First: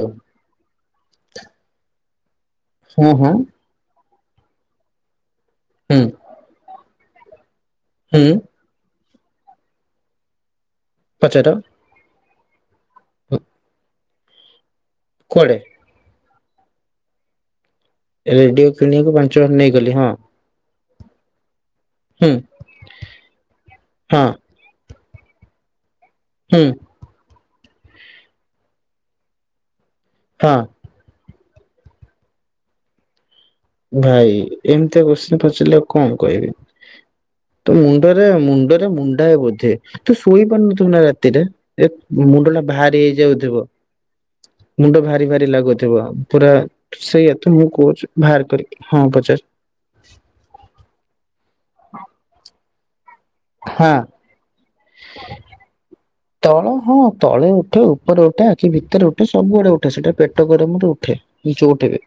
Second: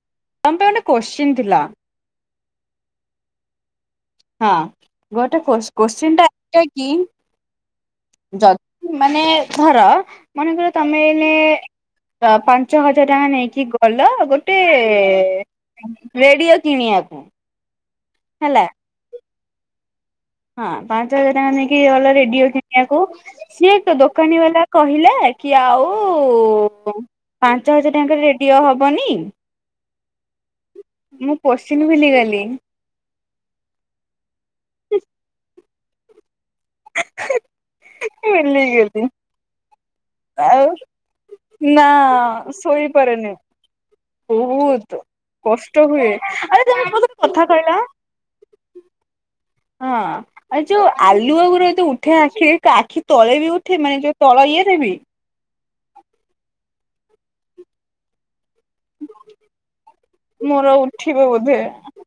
ହଁ ତମ ପାଇଁ ଗୋଟେ କୋଶ୍ଚିନ୍ ଥିଲା? ହୁଁ, ହୁଁ। ହଁ, ଗୋଟେ କୋଶ୍ ହୁଁ କୋଶ୍ଚିନ୍ ଟା, ଏଟା କି? ହୁଁ ଯ ମାନେ ଧର! ମନେକର ତମେ ଏଇନେ ପଚାର ପାଞ୍ଚ ହଜାର ଟଙ୍କା ନେଇକି ଗଲ। ଗୋଟ୍ କୁଆଡ଼େ? ରେଡିଓ କିଣିଆକୁ? ରେଡିଓ କିଣିଆକୁ ପାଞ୍ଚ ହର୍ ନେଇଗଲି। ହଁ, ହଁ, ପାଞ୍ଚ ହଜାର ଟଙ୍କା ନେଇକି ଗଲ ହୁଁ ରେଡିଓ କିଣିଆକୁ। ସିଏ ହଁ ଦୋକାନୀ ବାଲା କହିଲେ କି! ଆଉ ହୁଁ ପାଞ୍ଚ ହଜାର ଟଙ୍କାରେ ରେଡିଓ ହବନି? ହଁ। ମୁଁ ପୋଶ୍ଚିନ ଭୁଲି ଗଲି। ଭାଇ! ଏମିତିଆ କୋଶ୍ଚିନ୍ ପଚାରିଲେ, ଆଉ କଣ କହିବି? ତ ମୁଣ୍ଡରେ ମୁଣ୍ଡରେ ଭୁଲିଗଲି ମୁଣ୍ଡାଏ ବୋଧେ! ତୁ ଶୋଇ ଆଉ ପାରୁନଥିବୁ ନା ରାତିରେ? ନା ଏତ୍ ମୁଣ୍ଡ ଟା ଭାରି ଶୋଇପାରୁନି ହେଇଯାଉଥିବ! ବହୁତ ମୁଣ୍ଡ ଭାରି ଭାରି କଷ୍ଟ ଲାଗୁଥିବ। ହୁଏ ପୁରା ଆରେ ତମେ ମତେ ଗୋଟେ ସେଇଆ କଥା ତ, ମୁଁ କହିଲ କହୁଛି। ବାହାର କରିକି, ହଁ ପଚାର। ହଁ, ଆଉ ଯୋଉ ଆଲୁଅ ଗୁର ଦ ଉଠେ ଆଖି, ଆଖି ତଳେ ବି ଉଠେ ହଁ ମାନେ ଯଉ ତଳ ଇଏରେ ବି [inaudible] ତଳ ହଁ ତଳେ ଉଠେ ଉପରେ ଉଠେ। କି ଭିତରେ ଉଠେ, ସବୁଆଡେ ଉଠେ ସେଟା ପେଟ ମୋର ଗରମରେ ଉଠେ ଉଠିବ ବୋଧେ ଯୋଉଠି ବି।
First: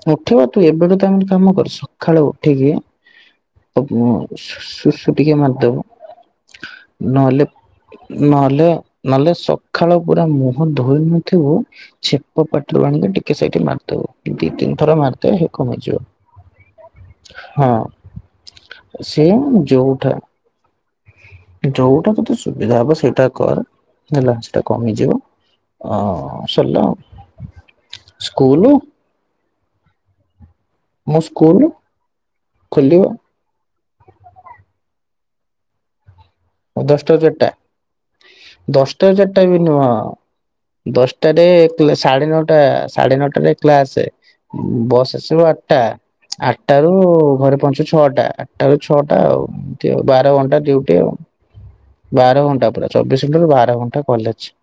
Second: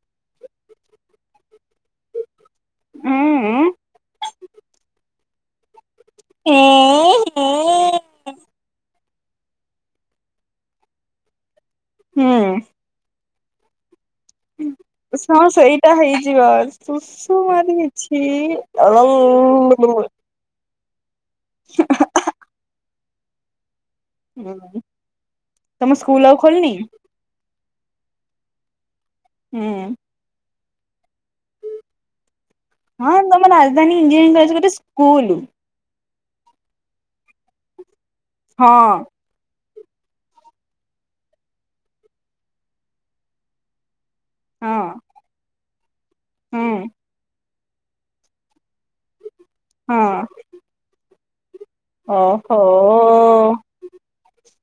ସେ ଉଠିବ ତୁ ଏବେଠୁ କାମ କାମ କର, ସ ସଖାଳୁ ଉଠିକି ଉଁ ତୋ ଶୁସୁ ଟିକେ ଏଁ ମାରିଦବୁ। ନହେଲେ ହେଁ ନହେଲେ ନହେଲେ ସଖାଳ ପୁରା ମୁହଁ ଧୋଇ ନଥିବୁ ହୁଁ। ଛିପ ପାଟିରୁ ଆଣିକି ଟିକେ ସେଇଟି ମାରିଦବୁ। ଦି ତିନି ଥର ମାରିଦେ ହଁ ହେ ସେଇଟା କମିଯିବ ହେଇଯିବ ହଁ। ସୁଷୁମାରି ଛି ସେ ଯୋଉଠା ଯୋଉଟା ତତେ ସୁବିଧା ହବ ସେଇଟା କର। ହେଲା ସେଟା କମିଯିବ ତମ ସ୍କୁଲ ଆଉ ଅ ଖୋଲିନି ସରିଲା। ଆଉ ସ୍କୁଲ ହୁଁ। ମୁଁ ସ୍କୁଲ ଖୋଲିବ ମାନେ ରାଜଧାନୀ ଇଞ୍ଜିନିୟରିଙ୍ଗ ହଉଚି ଗୋଟେ ସ୍କୁଲ। ଦଶଟାରୁ ଚାରିଟା, ହଁ ଦଶଟାରୁ ଚାରିଟା ବି ନୁହଁ। ଦଶଟାରେ ସାଢ଼େ ନଅଟା, ସାଢ଼େ ନଅଟାରେ କ୍ଲାସେ। ହଁ ବସ୍ ଆସିବ ଆଠଟା ହୁଁ ଆଠଟାରୁ ଘରେ ପହଞ୍ଚୁ ଛଅଟା, ଆଠଟାରୁ ଛଅଟା ଆଉ। ହଁ ବାର ଘଣ୍ଟା ଡିଉଟି ଆଉ, ବାର ଘଣ୍ଟା ପୁରା ଚବିଶ ଓହୋ। ଘଣ୍ଟାରୁ ବାର ଘଣ୍ଟା କଲେଜ।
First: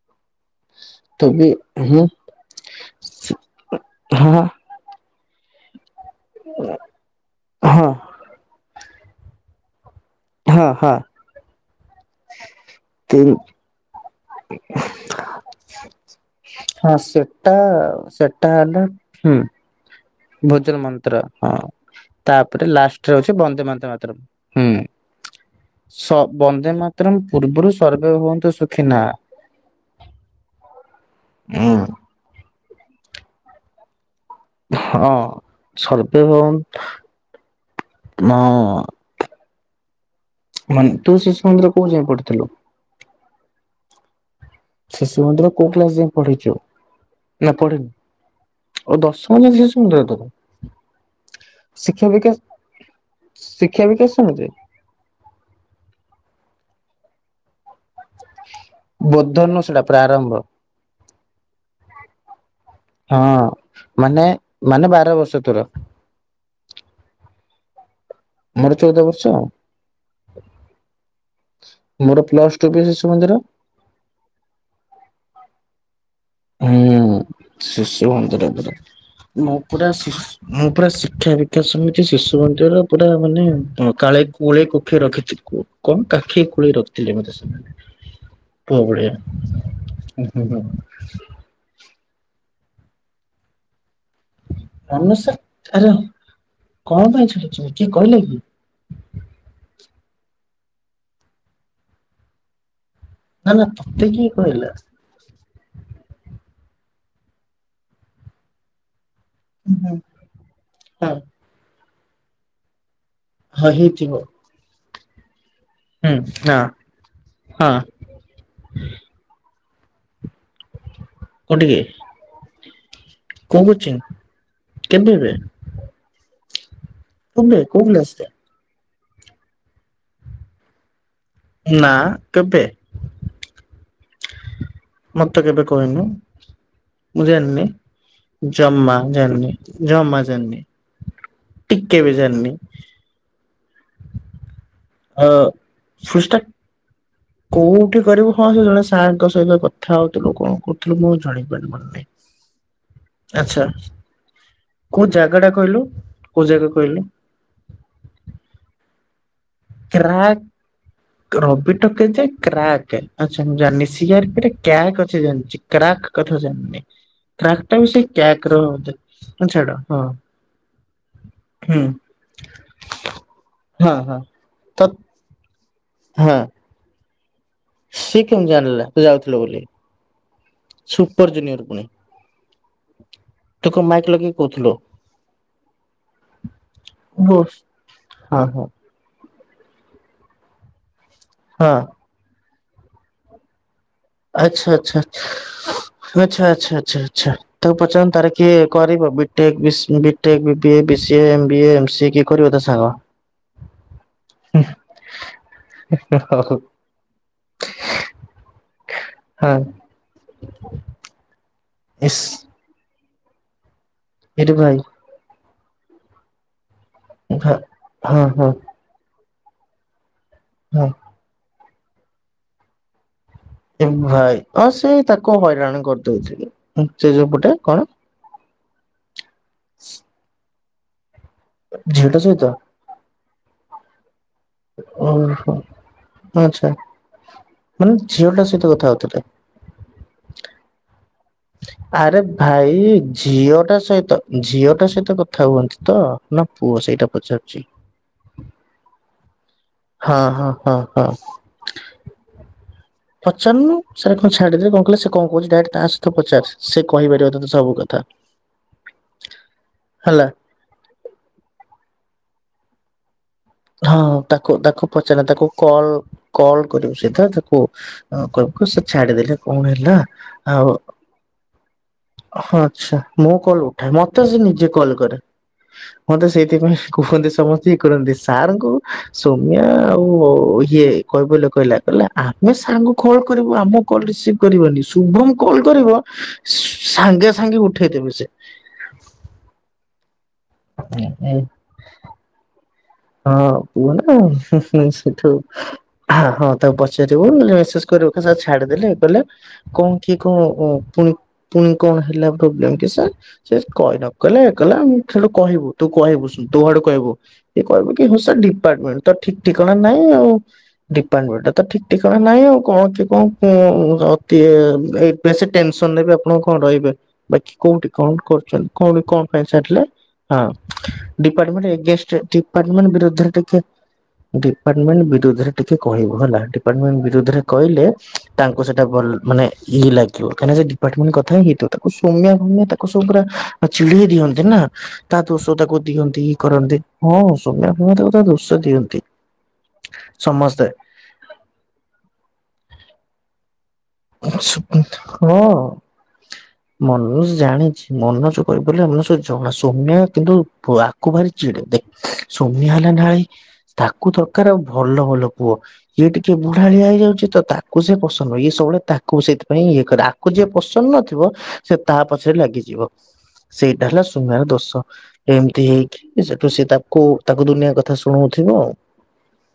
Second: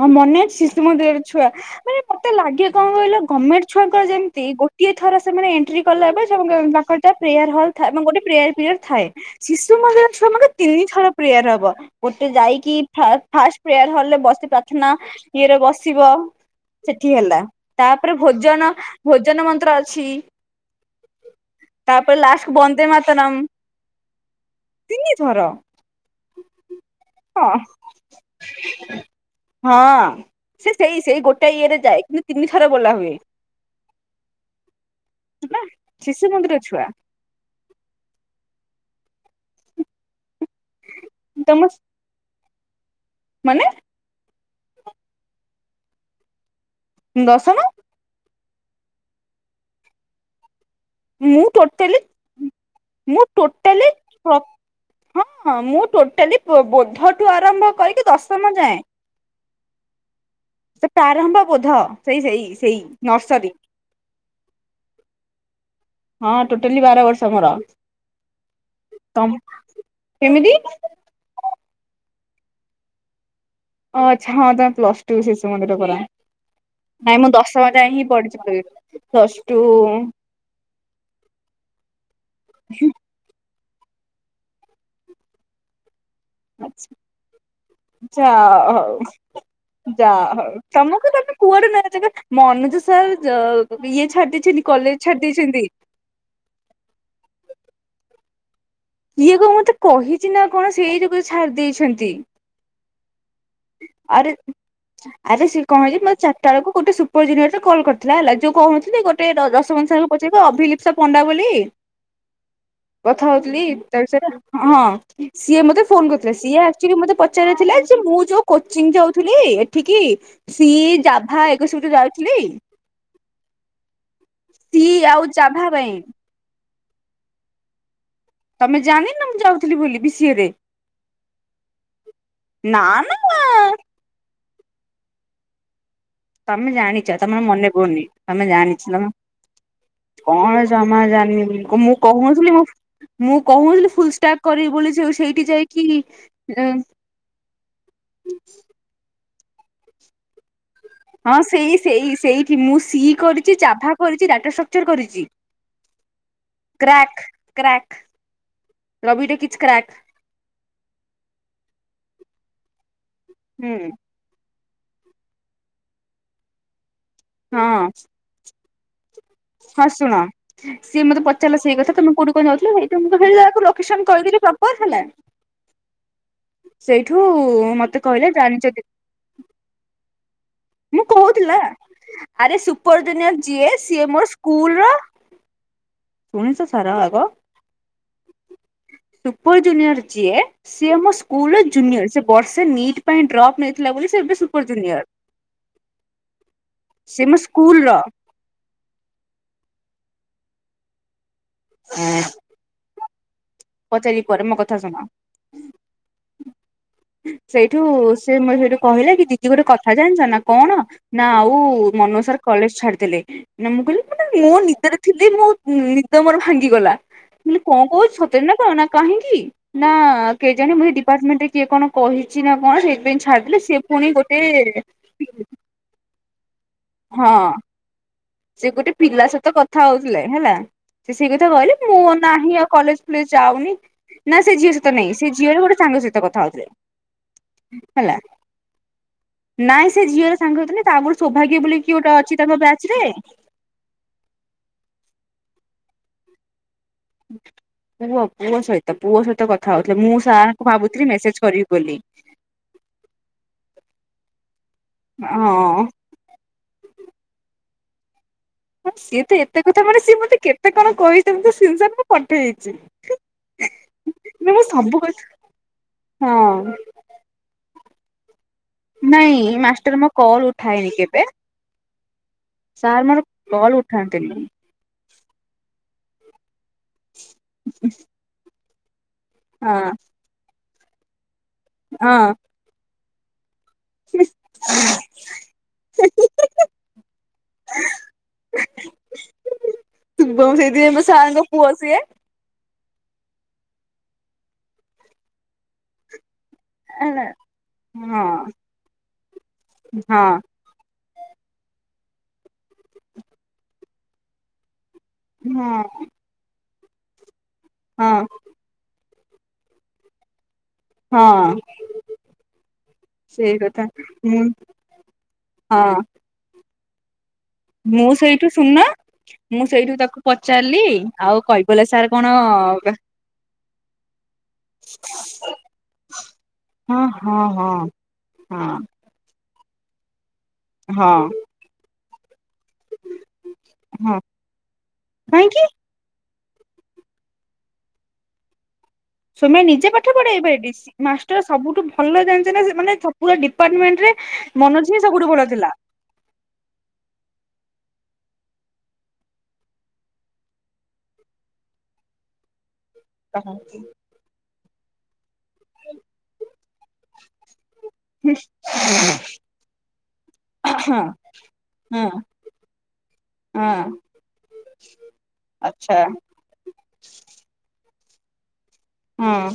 ହଁ ମନେ ଅଛି, ଶିଶୁ ମନ୍ଦିରର ତ ଛୁଆ ବି ମାନେ ହୁଁ ମତେ ଲାଗେ କଣ କହିଲ, ଗଭରମେଣ୍ଟ ଛୁଆଙ୍କ ହଁ ଯେମିତି ଗୋ ଗୋଟିଏ ଥର ସେମାନେ ଏଣ୍ଟ୍ରି କଲା ପରେ [unintelligible] ତାଙ୍କର ପ୍ରେୟାର ହଲ ହଁ ଥାଏ, ଏବଂ ଗୋଟେ ପ୍ରେୟାର ପିରିୟଡ୍ ଥାଏ। ଶିଶୁ ମନ୍ଦିର ଛୁଆମାନଙ୍କର ହଁ ହଁ ତିିନିଥର ପ୍ରେୟାର ହବ, ଗୋଟେ ଯାଇକି ଫା ତିନ୍ ଫାଷ୍ଟ ପ୍ରେୟାର ହଲରେ ବସି ପ୍ରାର୍ଥନା ଇଏରେ ବସିବ। ହଁ ସେଠି ଗଲା, ସେଟା ତାପରେ ସେଟା ଭୋଜନ ହେଲା ହୁଁ ଭୋଜନ ମନ୍ତ୍ର ଅଛି। ଭୋଜନ ମନ୍ତ୍ର ହଁ। ଲାଷ୍ଟକୁ ତାପରେ ବନ୍ଦେ ଲାଷ୍ଟରେ ମାତରମ୍ ହଉଛି ବନ୍ଦେ ମ ମାତରମ୍ ହୁଁ। ତିନି ଥର ସ ବନ୍ଦେ ମାତରମ୍ ହଁ ପୂର୍ବରୁ ସର୍ଭେ ଭବନ୍ତୁ ସୁଖୀନ। ହଁ ସେ ସେଇ ସେଇ ଗୋଟେ ଇଏରେ ଯାଏ, କିନ୍ତୁ ତିନି ଥର ବୋଲା ହୁଏ। ହଁ ହେଲା ସର୍ବେ ଶିଶୁ ମନ୍ଦିର ଛୁଆ ଭବନ୍ତୁ ନା। ମାନେ ତୁ ଶିଶୁ ତମ ମନ୍ଦିର କୋଉ ଯାଏଁ ପଢ଼ିଥିଲୁ? ମାନେ? ଶିଶୁ ମନ୍ଦିର କୋଉ କ୍ଲାସ୍ ଯାଏଁ ପଢ଼ିଛୁ ନା ଦଶମ ପଢ଼ିନୁ? ଓ ଦଶମ ଯାଏ ଶିଶୁମନ୍ଦିର ତୋର। ମୁଁ ଟୋଟାଲି ଶିକ୍ଷା ବିକାଶ ମୁଁ ଶିକ୍ଷା ଟୋଟାଲି ବିକାଶ ପ୍ର ସମିତି ହଁ ମୁଁ ଟୋଟାଲି ପୋ ବୋଧଠୁ ଆରମ୍ଭ କରିକି, ଦଶମ ଯାଏଁ। ବୋଧ ନୁହଁ ସେଇଟା ପ୍ରାରମ୍ଭ। ସେ ପ୍ରାରମ୍ଭ ବୋଧ ସେଇ ସେଇ ସେଇ। ହଁ ନର୍ସରୀ ମାନେ, ମାନେ ବାର ବର୍ଷ ତୋର। ହଁ ଟୋଟାଲି ବାର ବର୍ଷ ମୋର। ମୋର ଚଉଦ ବର୍ଷ ତମ ଆଉ। କେମିତି ମୋର ପ୍ଲସ ଟୁ ବିି ଶିଶୁମନ୍ଦିର। ଓ ଆଚ୍ଛା ହଁ ତମେ ପ୍ଲସ ଟୁ ବି ଶିଶୁମନ୍ଦିର ପରା। ହୁଁ ପଢିଛି ଶିଶୁମନ୍ଦିର ତୋର। ପ୍ଲସ ମୁଁ ଟୁ ପୁରା [unintelligible] ମୁଁ ପୁରା ଶିକ୍ଷା ବିକାଶସମିତି ଶିଶୁ ମନ୍ଦିରର ପୁରା ମାନେ କାଳେଇ କୋଳେଇ କୋଖେଇ ରଖିଛି କୋ କଣ କାଖେଇ କୋଳେଇ ଆଚ୍ଛା ରଖିଥିଲେ ମତେ ସେମାନେ, ପୁଅ ଭଳିଆ। ଯାହା ହଉ ତମକୁ ତ କୁଆଡ଼େ ନ ଜାଗା, ମନୋଜ ସାର୍ [unintelligible] ଇଏ ଛାଡ଼ି ଦେଇଛନ୍ତି। କଲେଜ ମନୋଜ ଛାଡି ଦେଇଛନ୍ତି ସାର୍ ଆରେ କଣ ପାଇଁ ଛାଡ଼ିଚନ୍ତି, କିଏ କହିଲା କିଏ? କିଏ କଣ ମତେ କହିଛି ନା କଣ, ସେଇ ଯୋଗୁ ଛାଡ଼ି ଦେଇଛନ୍ତି। ନା ନା ତତେ କିଏ ଆରେ କହିଲା? ଆରେ ସିଏ କଣ ହେଇଛି, ମୋର ଚାରିଟା ବେଳକୁ ଗୋଟେ ସୁପରଜୁନିୟରରେ କଲ୍ କରିଥିଲା ହେଲା, ଯୋଉ କହୁନଥିଲି ଗୋଟେ ଗୋଟେ ହୁଁ, ଯଶବନ୍ତ ହୁଁ, ସାରଙ୍କୁ ପଚାରିବ ଅଭିଲିପସା ହଁ ପଣ୍ଡା ବୋଲି କଥା ହଉଥିଲି। ହଁ ତା ହେଇଥିବ ବିଷୟରେ ହଁ ହଁ ସିଏ ମତେ ଫୋନ ହୁଁ କରିଥିଲା, ହଁ ସିଏ ଆଚୁଆଲି ମତେ ହଁ ପଚାରଥିଲା ଯେ ମୁଁ ଯୋଉ କୋଚିଂ ଯାଉଥିଲି ଏଠିକି, ସି ଜାଭା ଏଗ କୋଉଠିକି? ସବୁୁ ଯାଉଥିଲି। କୋଉ କୋଚିଂ ସି ଆଉ କେବେବେ ଚାଭା ପାଇଁ। ତମେ କଉ କ୍ଲାସ୍ ରେ? ତମେ ଜାଣିନ ନା ମୁଁ ଯାଉଥିଲି ବୋଲି ବି ସିଏ ରେ। ନା କେବେ ନା ମୁଁ ଆଁ ମତେ କେବେ କହିନୁ। ତମେ ଜାଣିଛ, ମୁଁ ତମର ଜାଣିନି। ମନେ ପଡୁନି, ତମେ ଜାଣିଛ ଜମା ତମେ ଜାଣିନି ଜମା ଜାଣିନି କଣ ଜମା ଜାଣିନି ବୋଲି ମୁଁ ଟିକେ ବି କହୁ ନ ଜାଣିନି ଥିଲି, ମୁଁ କହୁନଥିଲି ଫୁଲ ଷ୍ଟାକ୍ କରିବି ବୋଲି। ଯଉ ଅ ସେଇଠି ଯାଇକି ପୃଷ୍ଠା, କୋଉଠି କରିବୁ ହଁ ସେ ଜଣେ ସାର୍ ଙ୍କ ସହିତ କଥା ହଉଥିଲୁ। କଣ କୁ ଥିଲ ମୁଁ ହଁ ଜଣ ସେଇ ପାରିବନ ସେଇ ସେଇଠି ମୁଁ ସି ନାଇ କରିଛି ଆଛା ଜାଭା କରିଛି ଡାଟା ଷ୍ଟ୍ରକ୍ଚର କୋଉ କରିଛି ଜାଗା ଟା କହିଲୁ? ପୂଜା କୁ କହିଲି। Crack crack Ravi talkies crack. Crack, Ravi ଟକେଇଥା କ୍ରାକ୍, ଆଛା ମୁ ହୁଁ ଜାଣିନି ସି ଆର ପି ରେ କ୍ୟାକ୍ ଅଛି ଜାଣିଛି, କ୍ରାକ୍ କଥା ଜାଣିନି, ହଁ କ୍ରାକ୍ ଟା ବି ସେ କ୍ରାକ୍ ରହ ତ ଛାଡ ହଁ। ସିଏ ମତେ ପଚାରିଲା ସେଇ ହୁଁ କଥା, ତମ କଉଠି କଣ ଯାଉଥିଲ? [unintelligible] ମୁଁ ଯାକୁ ଲୋକସନ କରିଦେଲି ତତ ହଁ। ସେଇଠୁ ମତେ ସେ କହିଲେ କେମିତି ଜାଣିଛ ଜାଣିଲା ତୁ ଯାଉଥିଲୁ ବୋଲି, ମୁଁ ସୁପର କହୁଥିଲା ଜୁନିୟର ପୁଣି। ଆରେ ସୁପରଜୁନିୟର ତୁ ଯିଏ, କଣ ମାଇକ୍ ସିଏ ମୋର ଲଗେଇକି କହୁଥିଲୁ ସ୍କୁଲ ର ବୋସ୍ ହଁ [unintelligible] ହଁ। ସୁପର ଜୁନିୟର ଯିଏ, ସିଏ ମୋ ସ୍କୁଲ ହଁ ଜୁନିୟର ସେ ବର୍ଷେ ନିଟ୍ ପାଇଁ ଡ୍ରପ୍ ନେଇଥିଲା ବୋଲି ସେ ଏବେ ସୁପର ଆଛା ଆଛା ଜୁନିୟର। ଆଛା ଆଛା ଆଛା ସେ ଆଛା ମୋ ତାକୁ ସ୍କୁଲ ର ପଚାର ତା କିଏ କରିବ ବିଟେକ୍ ବି ବିଟେକ୍ ବିଏ ବି ସ ଏମ୍ ବିଏ ଏମ ସିଏ କି କରିବ ତା ସାଙ୍ଗ। ପଚାରିବି ପରେ ମୋ କଥା ଶୁଣ? ହଁ ସେଇଠୁ ସେ ମୋ ସେଇଠୁ କହିଲା କି ଦିଦି ଗୋଟେ କଥା ଜାଣିଛ ନା, କଣ? ନା ଆଉ ମନୁ ଇସ୍ ସାର୍ କଲେଜ ଛାଡିଦେଲେ, ମୁଁ କହିଲି ମାନେ ମୋ ଏରେ ଭାଇ ନିଦରେ ଥିଲି, ମୁଁ ନିଦ ମୋର ଭାଙ୍ଗିଗଲା ଭା ମୁଁ କହିଲି କଣ ହଁ କହୁ ହଁ କାହିଁକି? ନା କେଜାଣି ମୁ ହଁ ଆପାର୍ଟମେଣ୍ଟ ରେ କିଏ କଣ କହିଛି ନା କଣ? ସେଥିପାଇ ଛାଡ଼ିଦେଲେ। ଏ ଭାଇ, ଆଉ ସେ ତାକୁ ହଇରାଣ କରିଦଉଥିଲି ସେ ଯୋଉ ହଁ ପଟେ କଣ ସେ ଗୋଟେ ପିଲା ସହିତ କଥା ହଉଥିଲେ ହେଲା, ସେ ସେଇ କଥା କହିଲେ ମୁଁ ଝିଅଟା ସହିତ ନାହିଁ ଆଉ କଲେଜ ଯାଉନି, ନା ସେ ଝିଅ ସହିତ ନାହିଁ, ସେ ଓହୋ ଝିଅରେ ଗୋଟେ ସାଙ୍ଗ ସହିତ କଥା ଆଚ୍ଛା ହଉଥିଲେ। ମାନେ ହେଲା ଝିଅ ଟା ସହିତ କଥା ହଉଥିଲେ। ନାଇଁ ସେ ଝିଅର ସାଙ୍ଗ ଥିଲେ ତା [unintelligible] ବୋଲି କିଏ ଗୋଟେ ଆରେ ଅଛି ତାଙ୍କ ବ୍ୟାଚ୍ ଭାଇ ରେ ଝିଅ ଟା ସହିତ ଝିଅ ଟା ସହିତ କଥା ହୁଅନ୍ତି ତ, ନା ପୁଅ ସେଇଟା ପଚାରୁଛି। ପୁଅ, ପୁଅ ସହିତ ପୁଅ ସହିତ କଥା ହଉଥିଲେ। ମୁଁ ହଁ ହଁ ସାର୍ ଙ୍କୁ ହଁ ହଁ ଭାବୁଥିଲି ମେସେଜ କରିବି ବୋଲି। ପଚାରୁନୁ, ସେ କ ଛାଦେ କିଲେ ସେ କଣ କହୁଛି ହଁ। ଡ ପଚାର, ସେ କହିପାରିବ ତ ତ ସବୁ କଥା। ହଁ ସିଏ ତ ଏତେ କଥା ମାନେ ସିଏ ହେଲା। ମତେ କେତେ କଣ କହିଥା [unintelligible] ମୁଁ ପଠେଇ ଦେଇଛି। ହଁ ତାକୁ ତାକୁ ପଚାରିଲେ ତାକୁ କଲ କଲ ହଁ କରିବୁ ସିଧା ତାକୁ ଅଙ୍କଲ କୁ ସେ ଛାଡିଦେଲେ ନାଇଁ କଣ ମାଷ୍ଟର ହେଲା? ମୋ କଲ୍ ଆଉ ଉଠାଏନି କେବେ ଆଛା, ସାର୍ ମୋର ମୁଁ କଲ କଲ୍ ଉଠାଏ, ମତେ ସେ ଉଠାନ୍ତିନି। ନିଜେ କଲ କରେ ମୋତେ ସେଇଥିପାଇଁ କୁହନ୍ତି ସମସ୍ତି ଇ କରନ୍ତି ସାର୍ ଙ୍କୁ ସୋମ୍ୟା ହଁ ଆଉ ଇଏ କଇବଲ୍ୟ କଇଲା କଇଲା ହଁ ଆମେ ସାଙ୍ଗ କଲ୍ କରିବୁ ଆମ କଲ୍ ରିସିଭ କରିବନି ଶୁଭମ କଲ୍ କରିବ ସ ଥାଙ୍ଗେ ସାଙ୍ଗେ ଉଠେଇଦେବେ ସେ। ସୁବମ ସେଇତି ପାଇଁ ପା ମୁଁ ସାର୍ ଙ୍କ ପୁଅ ସିଏ। ହଁ ପୁଅ ନା ସେ ସେ ସେଇଠୁ ହା ହଁ ତାକୁ ପଚାରିବୁ ହେଲା। ଲେ ସେସ୍ କୟାର ଓକେ ହଁ ସାର୍ ଛାଡିଦେଲେ ଏ କଲେ କଣ କିଏ ହଁ କଣ ଅ ପୁ ପୁଣି କଣ ହେଲା ପ୍ରୋବ୍ଲେମ କି ସାର୍ ସେ କହି ନ କଲେ କ ଆମ ସେଠୁ କହିବୁ ହଁ ତୁ କହିବୁ ସ ତ ଆଡୁ କହିବୁ ଏ କହିବୁ କି ହ ହଁ ସୁ ଡିପାର୍ଟମେଣ୍ଟ ତ ଠିକ ଠିକଣା ନାଇଁ ଆଉ ଡିପାର୍ଟମେଣଟା ତ ହଁ ଠିକ ଠିକଣା ନାଇଁ ଆଉ କଣ କି କଣ ସେଇ କଥା ଉଁ ସ ମୁଁ ଟିଏ ଏ ବେଶି ଟେନସନ ହଁ ନେବେ ଆପଣ କଣ ରହିବେ ବା କି କୋଉଠି କ ମୁଁ ସେଇଠୁ କରୁଛନ୍ତି ଶୁଣୁନ କଉଠି କଣ ପାଇଁ ମୁଁ ଛାଡିଥିଲେ ସେଇଠୁ ତାକୁ ହ ପଚାରିଲି ଆଉ ଡିପାର୍ମଣ୍ଟ କୈବଲ୍ୟ ସାର୍ ଏଗନଷ୍ଟ ରେ କଣ ଟି ପାଡବିମାନ୍ ବିରୁଦ୍ଧରେ ଟିକେ ଡିପାର୍ଟମେଣ୍ଟ ବିରୁଦ୍ଧରେ ଟିକେ କହିବୁ ହେଲା ହଁ ଡିପାର୍ଟମେଣ୍ଟ ବିରୁଦ୍ଧରେ ହଁ ହଁ କହିଲେ ତାଙ୍କୁ ହଁ ସେଇଟା ଭଲ ମାନେ ଇଏ ଲାଗିବ କାହିଁନା ସେ ଡିପାର୍ଟମେଣ୍ଟ ହଁ କଥା ହିଁ ହେଇଥିବ ତାକୁ ସୌମ୍ୟ ତାକୁ ସବୁ ପୁରା ଆ ଚିଡେଇ ହଁ ଦିଅନ୍ତି ନା ତା ଦୋଷ କାହିଁକି ତାକୁ ଦିଅନ୍ତି ଇ କରନ୍ତି ହଁ ସତ ସୌମ୍ୟା ଫମ୍ୟା ତାକୁ ତା ଦୋଷ ଦିଅନ୍ତି ସୋମ୍ୟା ନିଜେ ପାଠ ସମସ୍ତେ ପଢେଇବେଡି ସି ମାଷ୍ଟର ସବୁଠୁ ଭଲ ଜାଣିଛ ନା ସେ ମାନେ ସ ପୁରା ଡିପାର୍ଟମେନ ନ୍ ରେ ମୋନଜ ହିଁ ସବୁଠୁ ବଡ଼ ହଁ ଥିଲା। ମନୋଜ ଜାଣିଛି ମନୋଜ କହିବୁ ବଲେ ଆମ ସହ ଝଗଲା ସୌମ୍ୟା କିନ୍ତୁ ପୁଆ ତାକୁ ଭାରି ଚିଡ଼େ ଦେଖ ସୌମ୍ୟା ହେଲା ନାଳେଇ ହଁ ତାକୁ ଦରକାର ଆଉ ଭଲ ଭଲ ପୁଅ ଇଏ ଟିକେ ବୁଢାଳିଆ ହେଇଯାଉଛି ତ ତାକୁ ସେ ପସନ୍ଦ ନ ଇଏ ସବୁବେଳେ ତାକୁ ସେଇଥିପାଇଁ ଇଏ କରେ ଆକୁ ଯିଏ ପସନ୍ଦ ନଥିବ ସେ ତା ପଛରେ ଲାଗିଯିବ। ସେଇଟା ହଁ ହେଲା ସୌମ୍ୟା ର ଦୋଷ ଏମିତି ଆଚ୍ଛା ହେଇକି ସେ ତ ସେ ତାକୁ ତାକୁ ଦୁନିଆ କଥା ଶୁଣଉଥିବ ଆ ହଁ।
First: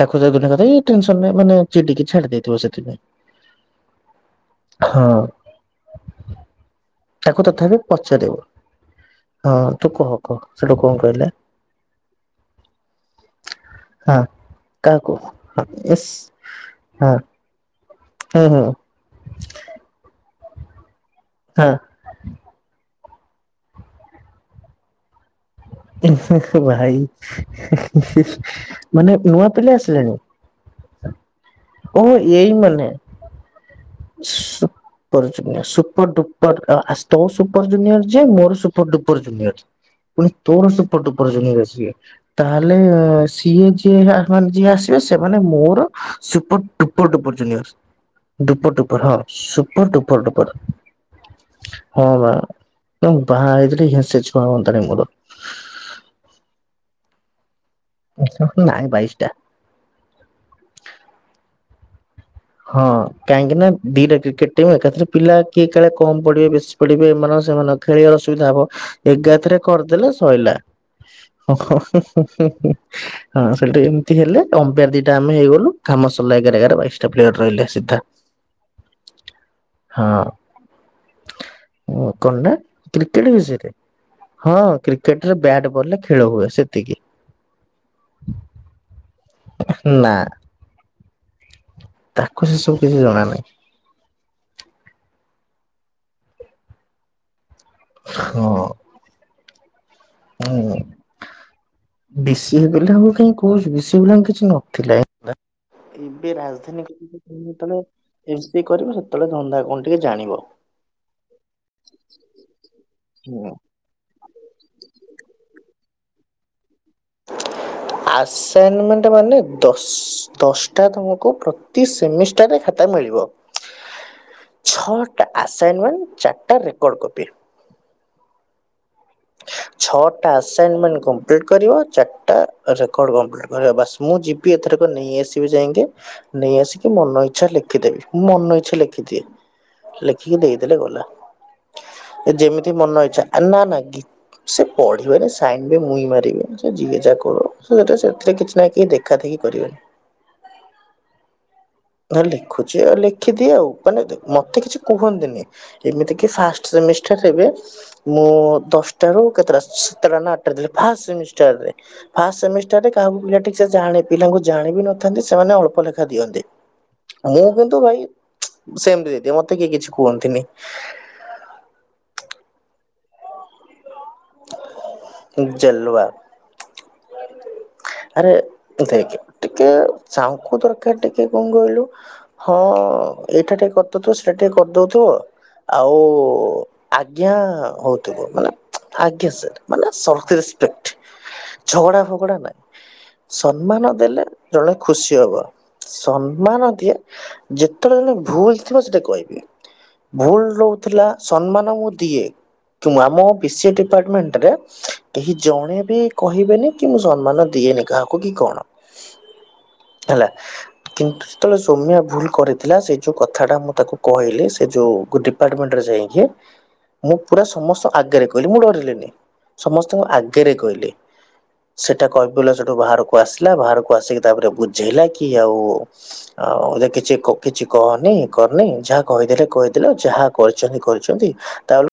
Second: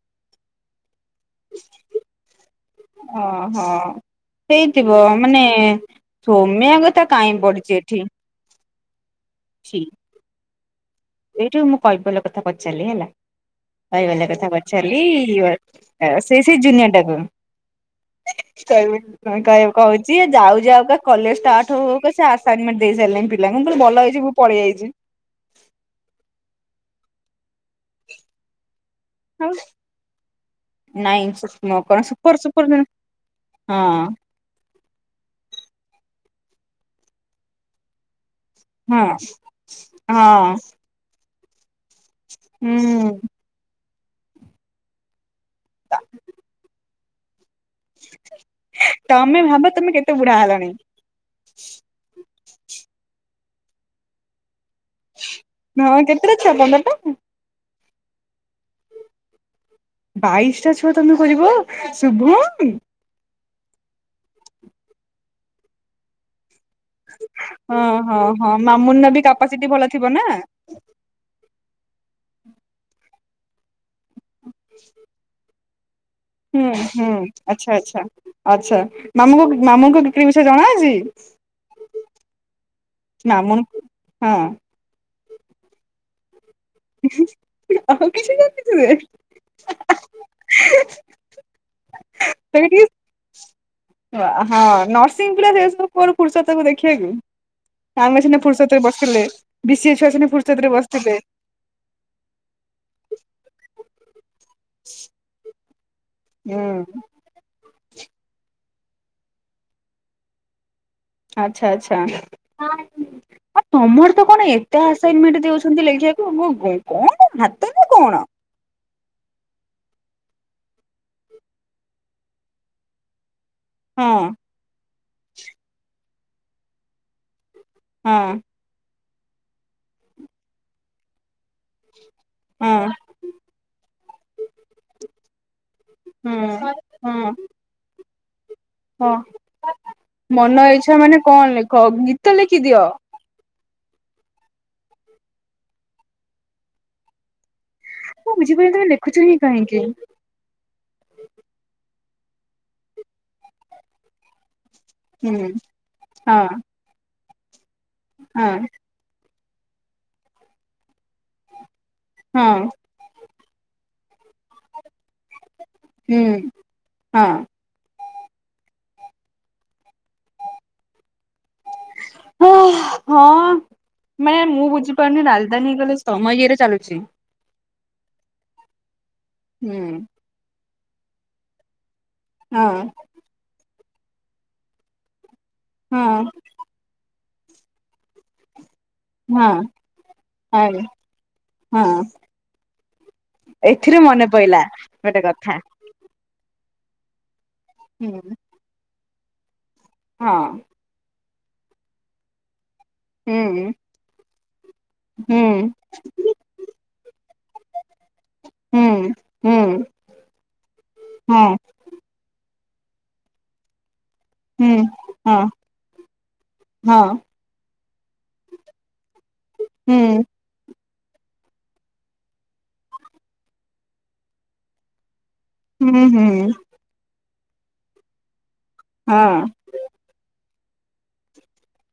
ତାକୁ ତ ଦୁନିଆ କଥା ୟେ ଟେନସନ ରେ ମାନେ ଚିଡିକି ଛାଡି ଦେଇଥିବ ସେଥିପାଇଁ। ହଁ ହଁ। ହେଇଥିବ ହଁ। ମାନେ ସୋମ୍ୟା କଥା କାହିଁ ତାକୁ ତଥାପି ପଡିଛି ଏଠି ପଚାରିବ ହଁ ତୁ କହ କହ ସେଠୁ କଣ କହିଲେ? ଏଇଠୁ ମୁଁ କୈବଲ୍ୟ କଥା ପଚାରିଲି ହେଲା। ହଁ କୈବଲ୍ୟ କଥା କାହାକୁ ପଚାରିଲି ଏସ ଆ ସେ ସେ ଜୁନିୟର ହଁ ଟାକୁ। ହଁ [unintelligible] କହ କହୁଛି ଯାଉ ଯାଉକା କଲେଜ ହଁ ଷ୍ଟାର୍ଟ ହଉ ହଉ କା ସେ ଆସ ସରମେଣ୍ଟ ଦେଇ ସାରିଲେଣି ପିଲାଙ୍କୁ ମୁଁ କହିଲି ଭଲ ହେଇଛି ମୁ ପଳେଆଇଚି। ଭାଇ। ମାନେ ନୂଆ ପିଲା ଆସିଲେଣି ନାଇଁ କଣ ଓ ସୁପର ଏଇ ସୁପର ମାନେ। ହଁ। ସୁପର ଜୁନିୟର ସୁପର ଡୁପର ଆ ତ ତୋ ସୁପର ଜୁନିୟର ଯେ ମୋର ସୁପର ହଁ ଡୁପର ଜୁନିଅର ପୁଣି ହଁ ତୋର ସୁପର ଡୁପର ଜୁନିଅର ସିଏ ତାହେଲେ ହୁଁ ସେ ଇଏ ଯିଏ ଆ ମାନେ ଯିଏ ଆସିବେ ସେମାନେ ମୋର super duper duper junior. Duper duper ହଁ ତମେ ଭାବ ତମେ ସୁପର କେତେ ଡୁପର ବୁଢା ଡୁପର। ହେଲାଣି ହଁ ବା ଉଁ ବାହା ହେଇଥିଲେ ୟେ ସେଜ୍ କଣ ହୁଅନ୍ତାଣି ମୋର। ହଁ କେତେଟା ଛୁଆ ପନ୍ଦର ଟା? ନାଇ ବାଇଶଟା। ବାଇଶ ଟା ଛୁଆ ତମେ କରିବ ଶୁଭୁ ହଁ କାହିଁକି ନା ଦିଟା କ୍ରିକେଟ ଟିମ ଏକା ଥରେ ପିଲା କିଏ କାଳେ କମ ପଡିବେ ବେଶି ପୁଲିବେ ଏମାନଙ୍କର ସେମାନେ ହଁ ହଁ ଖେଳିବାର ହଁ ସୁବିଧା ହବ ମାମୁନର ବି ଏକା ଥରେ କାପାସିଟି ଭଲ ଥିବ କରିଦେଲେ ନା ସଇଲା ହଁ ହଁ ହୁଁ ହୁଁ ହୁଁ ହୁଁ ହଁ ସେଠି ହେଲେ ଓ଼ମ୍ପଏର ଦିଟା ଆମେ ହେଇଗଲୁ କାମ ସରିଲା ଏଗାରଟା ହୁଁ ଏଗାରଟା ବାଇଶଟ ହୁଁ ଆଚ୍ଛା ଆଚ୍ଛା ଆଚ୍ଛା ମାମୁ କ ମାମୁଁଙ୍କୁ କ୍ରିକେଟ ବିଷୟ ଜଣାଅଛି। ଓ କଣ ନା କ୍ରିକେଟ ମାମୁଁ ବିଷୟରେ ହଁ। କ୍ରି କେଟ ରେ ବାଟ୍ ବଲ ରେ ଖେଳ ହୁଏ ସେତିକି। ଆଉ କିଛି ଜାନିଥିବେ? ନା। ତାକୁ ସେ ସବୁ କିଛି ଜଣା ନାହିଁ। ହଁ ନର୍ସିଂ ପିଲା ସେ ସବୁ କୁଆଡୁ ଫୁର୍ସତ ହବ ଦେଖିବାଆକୁ ଆମେ ସିନା ହଁ। ଫୁର୍ସତ ରେ ବ ଥିଲେ ବି ସି ଏ ଝୁଆ ସିନା ଫୁର୍ସତ ରେ ବସିଥିଲେ। ବି ସି ଏ ପିଲାଙ୍କୁ କାଇଁ କହୁଚୁ ବି ସି ଏ ପିଲାଙ୍କର କିଛି ନ [inaudible] ଏବେ ରାଜଧାନୀ ହୁଁ ଯେତେବେଳେ ବେଜିତ୍ କରିବ ସେତେବେଳେ ଧନ୍ଦା କଣ ଟିକେ ଜାଣିବ। ଆଛା ଆଚ୍ଛା। ହୁଁ। ଆଉ ତମର ତ କଣ ଏତେ ଆସାଇନମେଣ୍ଟ ଦଉଛନ୍ତି ଲେଖିବାକୁ କଣ ହାତ ନା କଣ? [unintelligible] ମାନେ ଦଶ୍ ଦଶଟା ତମକୁ ପ୍ରତି ସେମିଷ୍ଟାରରେ ଖାତା ମିଳିବ। ହଁ ଛଅଟା ଆସାଇନମେଣ୍ଟ ଚାରିଟା ରେକଡ କପି। ହଁ। ଛଅଟା ଆସାଇନିମେଣ୍ଟ କମ କମ୍ପ୍ଲିଟ କରିବ ଚାରିଟା ହଁ ରେକର୍ଡ଼ କମ୍ପ୍ଲିଟ୍ କର ବାସ୍ ମୁଁ ଯିବି ଏଥରକ ନେଇଆସିବି ଯାଇକି। ନେଇ ହୁଁ ଆସିକି ମନ ହଁ ଇଚ୍ଛା ଲେଖିଦେବିଁ ମନ ଇଚ୍ଛା ହଁ। ଲେଖିଦିଏ। ଲେଖିକି ମନ ଦେଇଦେଲେ ଇଚ୍ଛା ଗଲା। ମାନେ କଣ ଲେଖ ଏ ଗୀତ ଯେମିତି ଲେଖିଦିଅ। ମନ ଇଛା ନା ନା ଗୀ ସେ ପଢିବେ ନା ସାଇନେ ମୁଇଁ ମାରିବେ ସେ ଜିଏ ଯାହା କରୁ ସେଟା ସେ ମୁଁ ରେ କିଛି ବୁଝିପାରୁନି ନାହିଁ ତମେ କେହି ଲେଖୁଛ ଦେଖା ହିଁ ଦେଖି କାହିଁକି କରିବେନି। ନା ଲେଖୁଛି ଲେଖିଦିଏ ଆଉ ମାନେ ମତେ କିଛି କୁହନ୍ତିନି ହୁଁ ଯେମିତି କି ହଁ ଫାଷ୍ଟ୍ ସେମି ଠାରେ ହେବେ ମୁଁ ହଁ ଦସ୍ ଟାରୁ କେତୋଟା ସାତଟା କି ଆଠଟା ଥିଲା ଫାର୍ଷ୍ଟ ସେମିଷ୍ଟାରରେ? ଫାର୍ଷ୍ଟ ହଁ ସେମିଷ୍ଟାରରେ କାହାକୁ ପିଲା ଠିକ୍ ସେ ଜାଣି ପିଲାଙ୍କୁ ଜାଣ ବିି ନଥାନ୍ତି ସେମାନେ ଅଳ୍ପ ଲେଖା ହୁଁ ଦିଅନ୍ତି। ମୁଁ ହଁ। କିନ୍ତୁ ଭାଇ ସେମତି ଦେଇଦିଏ ମତେ କେହି କିଛି କୁହନ୍ତିନି। ହଁ ମାନେ ମୁଁ ବୁଝିପାରୁନି ରାଜଧାନୀ ଗଲେ ଜେଲୱା। ସମୟ ଇଏରେ ଚାଲୁଛି। ଆରେ ଦେଖେ ଟିକେ ହୁଁ ଚାଙ୍କୁ ଦରକାର ଟିକେ କଣ କହିଲୁ। ହଁ ଏଇଟା ଟିକେ କରିଦଉଥିବ ସେଟା ଟିକେ କରିଦଉଥିବ ଆଉ ହଁ ଆଜ୍ଞା ହଉଥିବ। ଆଜ୍ଞା ହଁ ସାର୍ ମାନେ ଆରେ ସଲଫରେଷ୍ପେକ୍ଟ ହଁ ଝଗଡା ଫଗଡା ନାଇଁ। ସମ୍ମାନ ଏଥିରେ ଦେଲେ ମନେ ପଇଲା ଜଣେ ଖୁସି ଗୋଟେ ହବ। କଥା ସମ୍ମାନ ଦିଏ ଯେତେବେଳେ ହୁଁ ଜଣ ଭୁଲ ଥିବ ସେଟା କହିବି। ହଁ ଭୁଲ ରହୁଥିଲା ସମ୍ମାନ ମୁଁ ଦିଏ। କି ଆମ ପି ସିଏ ହୁଁ ଡିପାର୍ଟମେଣ୍ଟ ରେ କେହି ହୁଁ ଜଣେ ବି କହିବେନି କି ମୁଁ ସମ୍ମାନ ଦିଏନି କାହାକୁ କି କଣ ହୁଁ ହୁଁ ହେଲା କିନ୍ତୁ ହଁ ସେତେବେଳେ ସୋମ୍ୟା ଭୁଲ କରିଥିଲା ସେ ଯୋଉ କଥାଟା ମୁଁ ତାକୁ କହିଲି ସେ ହୁଁ ଯୋଉ ହଁ ଡିପାର୍ଟମେଣ୍ଟରେ ଯାଇକି ହଁ ମୁଁ ପୁରା ସମସ୍ତ ଆଗରେ କହିଲି ମୁଁ ଡରିଲିନି ହୁଁ ସମସ୍ତଙ୍କ ଆଗରେ କହିଲି। ସେଟା କହିବୁ ଲ ସେଠୁ ବାହାରକୁ ଆସିଲା ବାହାରକୁ ଆସିକି ତାପରେ ବୁଝେଇଲା। କି ଆଉ ହୁଁ ହୁଁ କିଛି କିଛି କହନି କରନି ଯାହା ହଁ କହିଦେଲେ କହି ଯାହା କରିଛନ୍ତି କରିଛନ୍ତି ତାଅଲ